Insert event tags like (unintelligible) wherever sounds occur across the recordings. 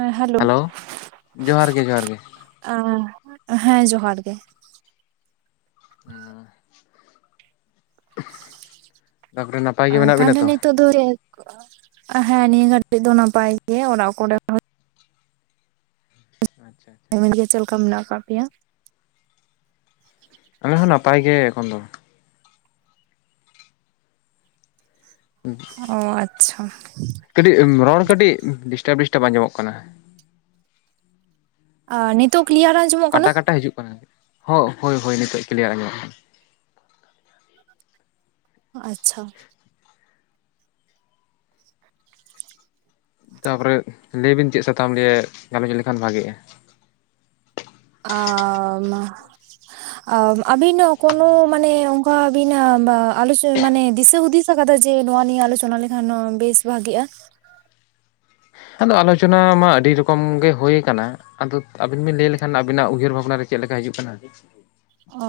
ᱮᱸ hello. Hello ᱡᱚᱦᱟᱨ ᱜᱮ ᱡᱚᱦᱟᱨ ᱜᱮ ᱦᱮᱸ ᱡᱚᱦᱟᱨ ᱜᱮ᱾ ᱦᱩᱸ᱾ ᱛᱟᱯᱚᱨᱮ ᱱᱟ ᱟᱨ ᱛᱟᱦᱞᱮ ᱱᱤᱛᱚᱜ ᱫᱚ ᱪᱮᱫ ᱠᱚ, ᱦᱮᱸ ᱱᱤᱭᱟᱹ ᱜᱷᱟᱲᱤᱡ ᱫᱚ ᱱᱟᱯᱟᱭ ᱜᱮ ᱚᱲᱟᱜ ᱠᱚᱨᱮ ᱟᱪᱪᱷᱟ᱾ (inaudible) ᱜᱮ ᱪᱮᱫ ᱞᱮᱠᱟ ᱢᱮᱱᱟᱜ ᱠᱟᱜ ᱯᱮᱭᱟ? ᱟᱞᱮ ᱦᱚᱸ ᱱᱟᱯᱟᱭ ᱜᱮ ᱮᱠᱷᱚᱱ ᱫᱚ᱾ ᱚᱻ ᱟᱪᱪᱷᱟ᱾ ᱠᱟᱹᱴᱤᱡ ᱨᱚᱲ ᱠᱟᱹᱴᱤᱡ ᱰᱤᱥᱴᱟᱯ ᱰᱤᱥᱴᱟᱯ ᱟᱸᱡᱚᱢᱚᱜ ᱠᱟᱱᱟ᱾ ᱟ ᱱᱤᱛᱚᱜ ᱠᱞᱤᱭᱟᱨ ᱟᱸᱡᱚᱢᱚᱜ ᱠᱟᱱᱟ ᱠᱟᱴᱟ ᱠᱟᱴᱟ ᱦᱤᱡᱩᱜ ᱠᱟᱱᱟ, (inaudible) ᱦᱳ ᱦᱳᱭ ᱦᱳᱭ ᱱᱤᱛᱚᱜ ᱠᱞᱤᱭᱟᱨ ᱟᱸᱡᱚᱢᱚᱜ ᱠᱟᱱᱟ᱾ ᱟᱪᱪᱷᱟ᱾ ᱛᱟᱯᱚᱨᱮ ᱞᱟᱹᱭ ᱵᱤᱱ ᱪᱮᱫ ᱥᱟᱛᱟᱢ ᱞᱤᱭᱮ ᱜᱟᱞᱚᱪ ᱞᱮᱠᱷᱟᱱ ᱵᱷᱟᱜᱤᱜᱼᱟ? ᱟᱻ ᱢᱟ, ᱟ ᱟᱹᱵᱤᱱ ᱦᱚᱸ ᱠᱳᱱᱳ ᱢᱟᱱᱮ ᱚᱝᱠᱟ ᱵᱤᱱ ᱵᱟ ᱟᱞᱚᱪ ᱢᱟᱱᱮ ᱫᱤᱥᱟᱹ ᱦᱩᱫᱤᱥ ᱟᱠᱟᱫᱟ ᱡᱮ ᱱᱚᱣᱟ ᱱᱤᱭᱟᱹ ᱟᱞᱳᱪᱚᱱᱟ ᱞᱮᱠᱷᱟᱱ ᱱᱚᱣᱟ ᱵᱮᱥ ᱵᱷᱟᱜᱤᱜᱼᱟ? ᱟᱫᱚ ᱟᱞᱳᱪᱚᱱᱟ ᱢᱟ ᱟᱰᱤ ᱨᱚᱠᱚᱢ ᱜᱮ ᱦᱳᱭ ᱟᱠᱟᱱᱟ, ᱟᱫᱚ ᱟᱵᱤᱱ ᱵᱤᱱ ᱞᱟᱹᱭ ᱞᱮᱠᱷᱟᱱ ᱟᱵᱤᱱᱟᱜ ᱩᱭᱦᱟᱹᱨ ᱵᱷᱟᱵᱱᱟ ᱨᱮ ᱪᱮᱫ ᱞᱮᱠᱟ ᱦᱤᱡᱩᱜ ᱠᱟᱱᱟ᱾ ᱟᱻ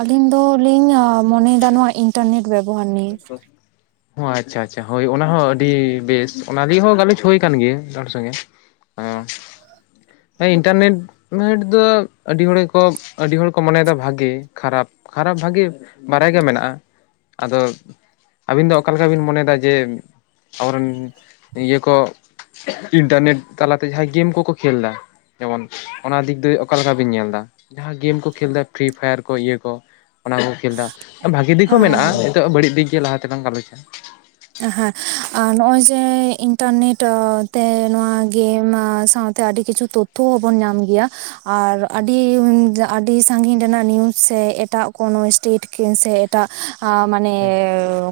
ᱟᱹᱞᱤᱧ ᱫᱚᱞᱤᱧ ᱢᱚᱱᱮᱭᱮᱫᱟ ᱱᱚᱣᱟ ᱤᱱᱴᱟᱨᱱᱮᱴ ᱵᱮᱵᱚᱦᱟᱨ ᱱᱤᱭᱮ᱾ (inaudible) ᱦᱚᱸ ᱟᱪᱪᱷᱟ ᱟᱪᱪᱷᱟ ᱦᱳᱭ ᱚᱱᱟ ᱦᱚᱸ ᱟᱹᱰᱤ ᱵᱮᱥ ᱚᱱᱟ ᱫᱤᱭᱮ ᱦᱚᱸ ᱜᱟᱞᱚᱪ ᱦᱩᱭ ᱠᱟᱱ ᱜᱮ, ᱮᱴᱟᱜ ᱦᱚᱲ ᱥᱚᱸᱜᱮ, ᱦᱮᱸ᱾ ᱦᱮᱸ ᱤᱱᱴᱟᱨᱱᱮᱴ, ᱱᱮᱴ ᱫᱚ ᱟᱹᱰᱤ ᱦᱚᱲ ᱜᱮᱠᱚ, ᱟᱰᱤ ᱦᱚᱲ ᱠᱚ ᱢᱚᱱᱮᱭᱮᱫᱟ ᱵᱷᱟᱜᱮ ᱠᱷᱟᱨᱟᱯ ᱠᱷᱟᱨᱟᱯ ᱵᱷᱟᱜᱮ ᱵᱟᱲᱟᱭ ᱜᱮ ᱢᱮᱱᱟᱜᱼᱟ, ᱟᱫᱚ ᱟᱵᱤᱱ ᱫᱚ ᱚᱠᱟ ᱞᱮᱠᱟ ᱵᱤᱱ ᱢᱚᱱᱮᱭᱮᱫᱟ ᱡᱮ ᱟᱵᱚ ᱨᱮᱱ ᱤᱭᱟᱹ ᱠᱚ ᱤᱱᱴᱟᱨᱱᱮᱴ ᱛᱟᱞᱟᱛᱮ ᱡᱟᱦᱟᱸᱭ ᱜᱮᱢ ᱠᱚᱠᱚ ᱠᱷᱮᱞᱫᱟ, ᱡᱮᱢᱚᱱ ᱚᱱᱟ ᱫᱤᱠ ᱫᱚ ᱚᱠᱟ ᱞᱮᱠᱟ ᱵᱤᱱ ᱧᱮᱞᱫᱟ ᱡᱟᱦᱟᱸ ᱜᱮᱢ ᱠᱚ ᱠᱷᱮᱞ ᱮᱫᱟ ᱯᱷᱨᱤ ᱯᱷᱟᱭᱟᱨ ᱠᱚ ᱤᱭᱟᱹ ᱠᱚ? ᱚᱱᱟ ᱠᱚ ᱠᱷᱮᱞᱫᱟ, ᱵᱷᱟᱜᱤ ᱫᱤᱠ ᱦᱚᱸ ᱟᱸ ᱢᱮᱱᱟᱜᱼᱟ ᱱᱤᱛᱚᱜ ᱵᱟᱹᱲᱤᱡ ᱫᱤᱠ ᱜᱮ ᱞᱟᱦᱟ ᱛᱮᱞᱟᱝ ᱜᱟᱞᱚᱪᱟ᱾ ᱦᱮᱸ, ᱟᱨ ᱱᱚᱜ-ᱚᱭ ᱡᱮ ᱤᱱᱴᱟᱨᱱᱮᱴ ᱛᱮ ᱱᱚᱣᱟ ᱜᱮᱢ ᱥᱟᱶᱛᱮ ᱟᱹᱰᱤ ᱠᱤᱪᱷᱩ ᱛᱚᱛᱛᱷᱚ ᱦᱚᱸ ᱵᱚᱱ ᱧᱟᱢ ᱜᱮᱭᱟ᱾ ᱟᱨ ᱟᱹᱰᱤ ᱟᱹᱰᱤ ᱥᱟᱺᱜᱤᱧ ᱨᱮᱱᱟᱜ ᱱᱤᱭᱩᱡ ᱥᱮ ᱮᱴᱟᱜ ᱠᱳᱱᱳ ᱥᱴᱮᱴ ᱠᱤᱱ ᱥᱮ ᱮᱴᱟᱜ ᱟᱸ ᱢᱟᱱᱮ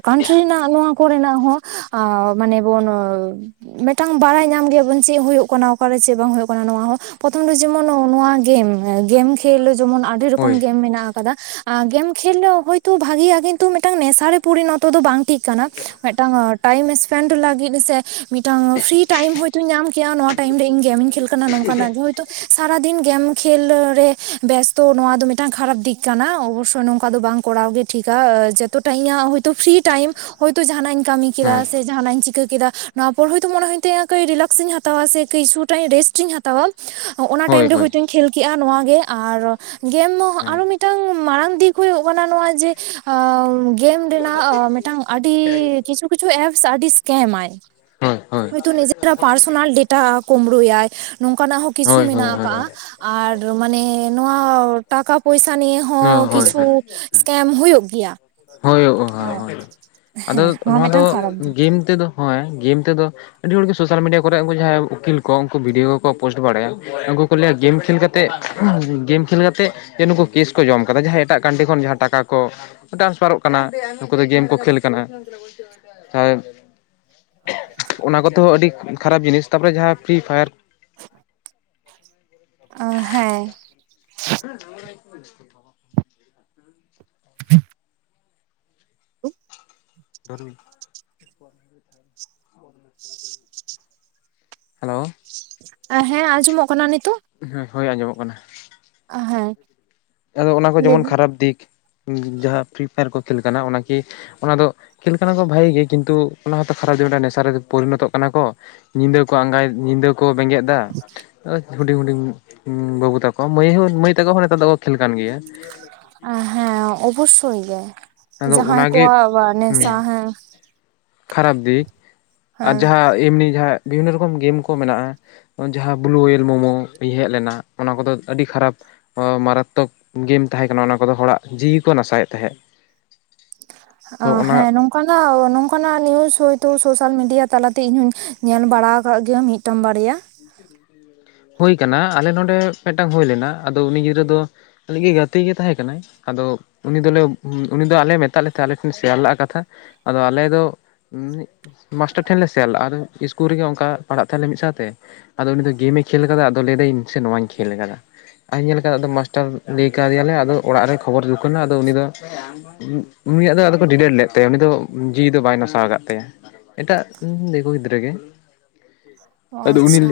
ᱠᱟᱱᱴᱨᱤ ᱨᱮᱱᱟᱜ ᱱᱚᱣᱟ ᱠᱚᱨᱮᱱᱟᱜ ᱦᱚᱸ, ᱟᱸ ᱢᱟᱱᱮ ᱵᱚᱱ-ᱼ ᱢᱤᱫᱴᱟᱝ ᱵᱟᱲᱟᱭ ᱧᱟᱢ ᱜᱮᱭᱟ ᱵᱚᱱ ᱪᱮᱫ ᱦᱩᱭᱩᱜ ᱠᱟᱱᱟ ᱚᱠᱟᱨᱮ ᱪᱮᱫ ᱵᱟᱝ ᱦᱩᱭᱩᱜ ᱠᱟᱱᱟ ᱱᱚᱣᱟ ᱦᱚᱸ, ᱯᱨᱚᱛᱷᱚᱢ ᱫᱚ ᱡᱮᱢᱚᱱ ᱱᱚᱣᱟ ᱜᱮᱢ, ᱜᱮᱢ ᱠᱷᱮᱞ ᱡᱮᱢᱚᱱ ᱟᱹᱰᱤ ᱦᱳᱭ ᱨᱚᱠᱚᱢ ᱜᱮᱢ ᱢᱮᱱᱟᱜ ᱠᱟᱫᱟ, ᱟ ᱜᱮᱢ ᱠᱷᱮᱞ ᱫᱚ ᱦᱚᱭᱛᱳ ᱵᱷᱟᱜᱮᱭᱟ ᱠᱤᱱᱛᱩ ᱢᱤᱫᱴᱟᱝ ᱱᱮᱥᱟ ᱨᱮ ᱯᱚᱨᱤᱱᱚᱛᱚ ᱫᱚ ᱵᱟᱝ ᱴᱷᱤᱠ ᱠᱟᱱᱟ ᱢᱤᱫᱴᱟᱝ ᱴᱟᱭᱤᱢ ᱥᱯᱮᱱᱰ ᱞᱟᱜᱤᱫ ᱦᱮᱸ ᱥᱮ ᱢᱤᱫᱴᱟᱝ ᱯᱷᱨᱤ ᱴᱟᱭᱤᱢ ᱦᱚᱭᱛᱳᱧ ᱧᱟᱢ ᱠᱮᱭᱟ ᱱᱚᱣᱟ ᱴᱟᱭᱤᱢ ᱨᱮ ᱤᱧ ᱜᱮᱢᱤᱧ ᱠᱷᱮᱞ ᱠᱟᱱᱟ ᱱᱚᱝᱠᱟᱱᱟᱜ ᱜᱮ ᱦᱚᱣ ᱛᱚ ᱥᱟᱨᱟ ᱫᱤᱱ ᱜᱮᱢ ᱠᱷᱮᱞ ᱨᱮ ᱵᱮᱥᱛᱚ ᱱᱚᱣᱟ ᱫᱚ ᱢᱤᱫᱴᱟᱝ ᱠᱷᱟᱨᱟᱯ ᱫᱤᱠ ᱠᱟᱱᱟ ᱚᱵᱚᱥᱥᱳᱭ ᱱᱚᱝᱠᱟ ᱫᱚ ᱵᱟᱝ ᱠᱚᱨᱟᱣ ᱜᱮ-ᱼ ᱴᱷᱤᱠᱟ, ᱡᱚᱛᱚᱴᱟ ᱤᱧᱟᱹᱜ ᱦᱚᱭᱛᱳ ᱯᱷᱨᱤ ᱴᱟᱭᱤᱢ ᱦᱚᱭᱛᱳ ᱡᱟᱦᱟᱸᱱᱟᱜ ᱤᱧ ᱠᱟᱢᱤ ᱦᱳᱭ ᱠᱮᱫᱟ ᱥᱮ ᱡᱟᱦᱟᱸᱱᱟᱜ ᱤᱧ ᱪᱤ ᱠᱮᱫᱟ ᱱᱚᱣᱟ ᱯᱚᱨ ᱦᱚᱭᱛᱳ ᱢᱚᱱᱮ ᱦᱩᱭᱩᱜ ᱛᱤᱧᱟᱹ, ᱠᱟᱹᱡ ᱨᱤᱞᱟᱠᱥᱤᱧ ᱦᱟᱛᱟᱣᱟ ᱥᱮ ᱠᱤᱪᱷᱩ ᱴᱟ ᱨᱮᱥᱴᱤᱧ ᱦᱟᱛᱟᱣᱟ ᱾ ᱚᱱᱟ ᱦᱳᱭ ᱴᱟᱭᱤᱢ ᱨᱮ ᱦᱳᱭ ᱦᱚᱭᱛᱳᱧ ᱠᱷᱮᱞ ᱠᱮᱜᱼᱟ ᱱᱚᱣᱟ ᱜᱮ, ᱟᱨ ᱜᱮᱢ ᱦᱳᱭ ᱟᱨᱚ ᱢᱤᱫᱴᱟᱝ ᱢᱟᱲᱟᱝ ᱫᱤᱠ ᱦᱩᱭᱩᱜ ᱠᱟᱱᱟ ᱱᱚᱣᱟ ᱡᱮ, ᱜᱮᱢ ᱨᱮᱱᱟᱜ ᱢᱤᱫᱴᱟᱝ ᱟᱹᱰᱤ (inaudible) ᱠᱤᱪᱷᱩ ᱠᱤᱪᱷᱩ ᱮᱯᱥ ᱟᱹᱰᱤ ᱥᱠᱮᱢ ᱟᱭ᱾ ᱦᱳᱭ ᱦᱳᱭ ᱦᱚᱭ ᱛᱚ ᱱᱤᱡᱮᱨᱟᱜ ᱯᱟᱨᱥᱳᱱᱟᱞ ᱰᱮᱴᱟ ᱠᱩᱢᱲᱩᱭᱟᱭ, ᱱᱚᱝᱠᱟᱱᱟᱜ ᱦᱚᱸ ᱠᱤᱪᱷᱩ ᱦᱳᱭ ᱦᱳᱭ ᱦᱳᱭ ᱢᱮᱱᱟᱜ ᱟᱠᱟᱜᱼᱟ ᱦᱳᱭ ᱾ᱟᱨ ᱢᱟᱱᱮ ᱱᱚᱣᱟ ᱴᱟᱠᱟ ᱯᱚᱭᱥᱟ ᱱᱤᱭᱮ ᱦᱚᱸ ᱦᱳᱭ ᱦᱳᱭ ᱠᱤᱪᱷᱩ ᱦᱳᱭ ᱥᱠᱮᱢ ᱦᱩᱭᱩᱜ ᱜᱮᱭᱟ ᱾ ᱦᱳᱭᱳᱜᱼᱟ ᱦᱳᱭ ᱦᱳᱭ ᱟᱫᱚ ᱱᱚᱣᱟ ᱫᱚ ᱜᱮᱢ ᱛᱮᱫᱚ ᱦᱚᱸᱭ ᱜᱮᱢ ᱛᱮᱫᱚ ᱟᱹᱰᱤ ᱦᱚᱲᱜᱮ ᱥᱳᱥᱟᱞ ᱢᱤᱰᱤᱭᱟ ᱠᱚᱨᱮ, ᱩᱱᱠᱩ ᱡᱟᱦᱟᱸᱭ ᱩᱠᱤᱞ ᱠᱚ ᱩᱱᱠᱩ ᱵᱷᱤᱰᱭᱳ ᱠᱚ ᱯᱳᱥᱴ ᱵᱟᱲᱟᱭᱟ ᱾ ᱩᱱᱠᱩ ᱠᱚ ᱞᱟᱹᱭᱟ ᱜᱮᱢ ᱠᱷᱮᱞ ᱠᱟᱛᱮᱫ, ᱜᱮᱢ ᱠᱷᱮᱞ ᱠᱟᱛᱮ ᱡᱮ ᱱᱩᱠᱩ ᱠᱮᱥ ᱡᱚᱢ ᱠᱟᱫᱟ, ᱡᱟᱦᱟᱸᱣ ᱮᱴᱟᱜ ᱠᱟᱱᱴᱤ ᱠᱷᱚᱱ ᱡᱟᱦᱟᱸ ᱴᱟᱠᱟ ᱠᱚ ᱴᱨᱟᱱᱥᱯᱷᱟᱨᱚᱜ ᱠᱟᱱᱟ, ᱱᱩᱠᱩ ᱫᱚ ᱜᱮᱢ ᱠᱚ ᱠᱷᱮᱞ ᱠᱟᱱᱟ ᱾ ᱟᱨ ᱚᱱᱟ ᱠᱚᱛᱚ ᱟᱹᱰᱤ ᱠᱷᱟᱨᱟᱯ ᱡᱤᱱᱤᱥ, ᱛᱟᱯᱚᱨᱮ ᱡᱟᱦᱟᱸ ᱯᱷᱨᱤ ᱯᱷᱟᱭᱟᱨ ᱚ, ᱦᱮᱸ ᱾ (unintelligible) (inaudible) (unintelligible) (unintelligible) (unintelligible) (unintelligible) ᱦᱮᱞᱳ᱾ ᱦᱮᱸ ᱟᱸᱡᱚᱢᱚᱜ ᱠᱟᱱᱟ ᱱᱤᱛᱚᱜ ᱾ ᱦᱚᱸ, ᱦᱳᱭ ᱟᱸᱡᱚᱢᱚᱜ ᱠᱟᱱᱟ᱾ ᱟ, ᱦᱮᱸ᱾ ᱟᱫᱚ ᱚᱱᱟ ᱠᱚ ᱡᱮᱢᱚᱱ ᱞᱟᱹᱭᱵᱤᱱ ᱠᱷᱟᱨᱟᱯ ᱫᱤᱠ, ᱡᱟᱦᱟᱸ ᱯᱷᱨᱤ ᱯᱷᱟᱭᱟᱨ ᱠᱚ ᱠᱷᱮᱞ ᱠᱟᱱᱟ ᱾ ᱚᱱᱟᱠᱤ ᱚᱱᱟ ᱫᱚ ᱠᱷᱮᱞ ᱠᱟᱱᱟ ᱠᱚ ᱵᱷᱟᱜᱮ ᱜᱮ, ᱠᱤᱱᱛᱩ ᱚᱱᱟ ᱦᱚᱸᱛᱚ ᱠᱷᱟᱨᱟᱯ ᱡᱮ ᱱᱮᱥᱟ ᱨᱮ ᱯᱚᱨᱤᱱᱚᱛᱚᱜ ᱠᱟᱱᱟ ᱠᱚ᱾ ᱧᱤᱫᱟᱹ ᱠᱚ ᱟᱸᱜᱟᱭ ᱧᱤᱫᱟᱹ ᱠᱚ ᱵᱮᱸᱜᱮᱫ ᱮᱫᱟ, ᱦᱩᱰᱤᱧ ᱦᱩᱰᱤᱧ ᱵᱟᱹᱵᱩ ᱛᱟᱠᱚ ᱾ ᱢᱟᱹᱭ ᱢᱟᱹᱭ ᱛᱟᱠᱚ ᱦᱚᱸ ᱱᱮᱛᱟᱨ ᱫᱚᱠᱚ ᱠᱷᱮᱞᱮ ᱠᱟᱱ ᱜᱮᱭᱟ ᱾ ᱦᱮᱸ ᱚᱵᱚᱥᱥᱳᱭ ᱜᱮ, ᱟᱫᱚ ᱡᱟᱦᱟᱸᱭ ᱚᱱᱟᱜᱮ ᱠᱚᱣᱟᱜ ᱱᱮᱥᱟ ᱦᱮᱸ᱾ ᱠᱷᱟᱨᱟᱯ ᱫᱤᱠ, ᱟᱨ ᱦᱮᱸ ᱡᱟᱦᱟᱸ ᱮᱢᱱᱤ ᱡᱟᱦᱟᱸ ᱵᱤᱵᱷᱤᱱᱱᱚ ᱨᱚᱠᱚᱢ ᱜᱮᱢ ᱠᱚ ᱢᱮᱱᱟᱜᱼᱟ᱾ ᱡᱟᱦᱟᱸ ᱵᱞᱩ ᱳᱭᱮᱞ ᱢᱳᱢᱳ ᱦᱮᱡ ᱞᱮᱱᱟ, ᱚᱱᱟ ᱠᱚᱫᱚ ᱟᱹᱰᱤ ᱠᱷᱟᱨᱟᱯ᱾ ᱢᱟᱨᱟᱛᱛᱚᱠ ᱜᱮᱢ ᱛᱟᱦᱮᱸ ᱠᱟᱱᱟ ᱚᱱᱟ ᱠᱚᱫᱚ᱾ ᱦᱚᱲᱟᱜ ᱡᱤᱣᱤ ᱠᱚ ᱱᱟᱥᱟᱭᱮᱫ ᱛᱟᱦᱮᱸᱫ᱾ ᱚᱱᱟ ᱦᱮᱸ ᱱᱚᱝᱠᱟᱱᱟᱜ ᱱᱚᱝᱠᱟᱱᱟᱜ ᱱᱤᱭᱩᱪ ᱦᱚᱭᱛᱳ ᱥᱳᱥᱟᱞ ᱢᱤᱰᱤᱭᱟ ᱛᱟᱞᱟᱛᱮ ᱤᱧ ᱦᱚᱸᱧ ᱧᱮᱞ ᱵᱟᱲᱟ ᱟᱠᱟᱫ ᱜᱮᱭᱟ, ᱢᱤᱫᱴᱟᱝ ᱵᱟᱨᱭᱟ᱾ ᱦᱳ ᱟᱠᱟᱱᱟ᱾ ᱟᱞᱮ ᱱᱚᱰᱮ ᱢᱤᱫᱴᱟᱝ ᱦᱩᱭ ᱞᱮᱱᱟ ᱟᱫᱚ ᱩᱱᱤ ᱜᱤᱫᱽᱨᱟᱹ ᱫᱚ ᱟ ᱜᱮ ᱜᱟᱛᱮ ᱜᱮᱭ ᱛᱟᱦᱮᱸ ᱠᱟᱱᱟᱭ᱾ ᱟᱫᱚ ᱩᱱᱤ ᱫᱚᱞᱮ ᱩᱱᱤ ᱫᱚ ᱟᱞᱮ ᱢᱮᱛᱟᱫ ᱞᱮ ᱛᱟᱦᱮᱸ ᱟᱞᱮ ᱴᱷᱮᱱ ᱥᱮᱭᱟᱨ ᱞᱮᱫᱟ ᱠᱟᱛᱷᱟ ᱾ᱟᱫᱚ ᱟᱞᱮ ᱫᱚ ᱦᱩᱸ᱾ ᱢᱟᱥᱴᱟᱨ ᱴᱷᱮᱱᱞᱮ ᱥᱮᱱᱞᱟᱜ, ᱟᱨᱮ ᱤᱥᱠᱩᱞ ᱨᱮᱜᱮ ᱚᱱᱠᱟ ᱯᱟᱲᱦᱟᱜ ᱛᱟᱦᱞᱮ ᱢᱤᱫ ᱥᱟᱶᱛᱮ ᱟᱫᱚ ᱩᱱᱤ ᱫᱚ ᱜᱮᱢᱮ ᱠᱷᱮᱞ ᱟᱠᱟᱫᱟ ᱟᱫᱚ ᱞᱟᱹᱭᱫᱟᱹᱧ ᱤᱧ ᱥᱮ ᱱᱚᱣᱟᱧ ᱠᱷᱮᱞ ᱟᱠᱟᱫᱟ᱾ ᱟᱧ ᱧᱮᱞ ᱟᱠᱟ ᱟᱫᱚ ᱢᱟᱥᱴᱟᱨ ᱞᱟᱹᱭ ᱠᱟᱣᱫᱮᱭᱟᱞᱮ, ᱟᱫᱚ ᱚᱲᱟᱜ ᱨᱮ ᱠᱷᱚᱵᱚᱨ ᱦᱩᱠᱟᱱᱟ ᱟᱫᱚ ᱩᱱᱤ ᱫᱚ ᱩᱱᱤᱭᱟᱜ ᱫᱚ ᱟᱫᱚ ᱠᱚ ᱰᱤᱞᱮᱴ ᱞᱮᱫ ᱛᱟᱭᱟ᱾ ᱩᱱᱤ ᱫᱚ ᱡᱤᱣᱤ ᱫᱚ ᱵᱟᱭ ᱱᱟᱥᱟᱣ ᱟᱠᱟᱫ ᱛᱟᱭᱟ᱾ ᱮᱴᱟᱜ ᱫᱤᱠᱩ ᱜᱤᱫᱽᱨᱟᱹ ᱜᱮ᱾ ᱚ, ᱟᱫᱚ ᱩᱱᱤ ᱟᱪᱪᱷᱟ᱾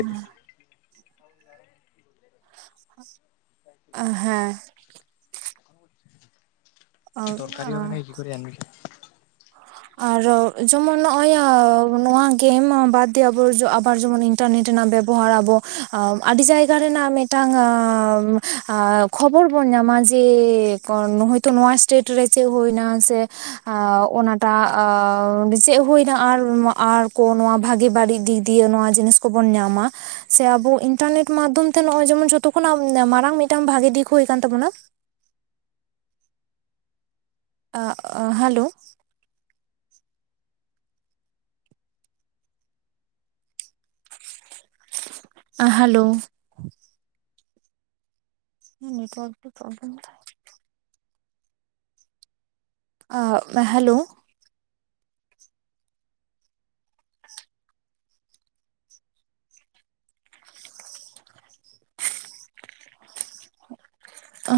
ᱦᱮᱸ᱾ ᱛᱚᱨᱠᱟᱨᱤ ᱦᱚᱸ ᱢᱮᱱᱟᱭ ᱜᱤ ᱠᱩᱨᱤ ᱟᱱᱤ ᱟᱨᱚ ᱡᱮᱢᱚᱱ ᱱᱚᱜᱼᱚᱭ ᱱᱚᱣᱟ ᱜᱮᱢ ᱟᱵᱟᱫᱽ ᱫᱮ ᱟᱵᱡᱚᱜ ᱟᱵᱟᱨ ᱡᱮᱢᱚᱱᱤᱧ ᱴᱟ ᱱᱮᱴ ᱨᱮᱱᱟᱜ ᱵᱮᱵᱚᱦᱟᱨ ᱟᱵᱚ ᱟᱹᱰᱤ ᱡᱟᱭᱜᱟ ᱨᱮᱱᱟᱜ ᱢᱤᱫᱴᱟᱝ ᱠᱷᱚᱵᱚᱨ ᱵᱚᱱ ᱧᱟᱢᱟ ᱡᱮ ᱦᱚᱭᱛᱚ ᱱᱚᱣᱟ ᱥᱴᱮᱴ ᱨᱮ ᱪᱮᱫ ᱦᱩᱭᱱᱟ ᱥᱮ ᱚᱱᱟᱴᱟᱜ ᱟᱣ ᱪᱮᱫ ᱦᱩᱭᱱᱟ ᱟᱨ ᱟᱨ ᱠᱚ ᱱᱚᱣᱟ ᱵᱷᱟᱜᱮ ᱵᱟᱹᱲᱤᱡ ᱫᱤᱠ ᱫᱤᱭᱮ ᱱᱚᱣᱟ ᱡᱤᱱᱤᱥ ᱠᱚ ᱠᱚᱵᱚᱱ ᱧᱟᱢᱟ᱾ ᱥᱮ ᱟᱵᱚ ᱤᱱᱟᱨᱱᱮᱴ ᱢᱟᱫᱽᱫᱷᱚᱢᱛᱮ ᱱᱚᱜᱚᱭ ᱡᱮᱢᱚᱱ ᱡᱷᱚᱛᱚ ᱠᱷᱚᱱᱟᱜ ᱢᱟᱨᱟᱝ ᱢᱤᱫᱴᱟᱝ ᱵᱷᱟᱜᱮ ᱫᱤᱠ ᱦᱩᱭ ᱠᱟᱱ ᱛᱟᱵᱚᱱᱟ᱾ ᱟ ᱦᱟᱞᱳ ᱦᱟᱞᱳ ᱱᱮᱴᱣᱟᱨᱠ ᱜᱮ ᱯᱨᱚᱵᱚᱞᱮᱢ ᱫᱟᱭ ᱟ ᱦᱟᱞᱳ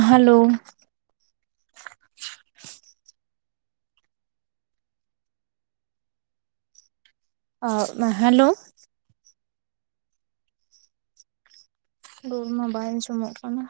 ᱦᱟᱞᱳ (inaudible) ᱟ ᱮ ᱦᱟᱞᱳ (unintelligible) ᱜᱩ ᱢᱟ ᱵᱟᱭ ᱟᱸᱡᱚᱢᱚᱜ ᱠᱟᱱᱟ᱾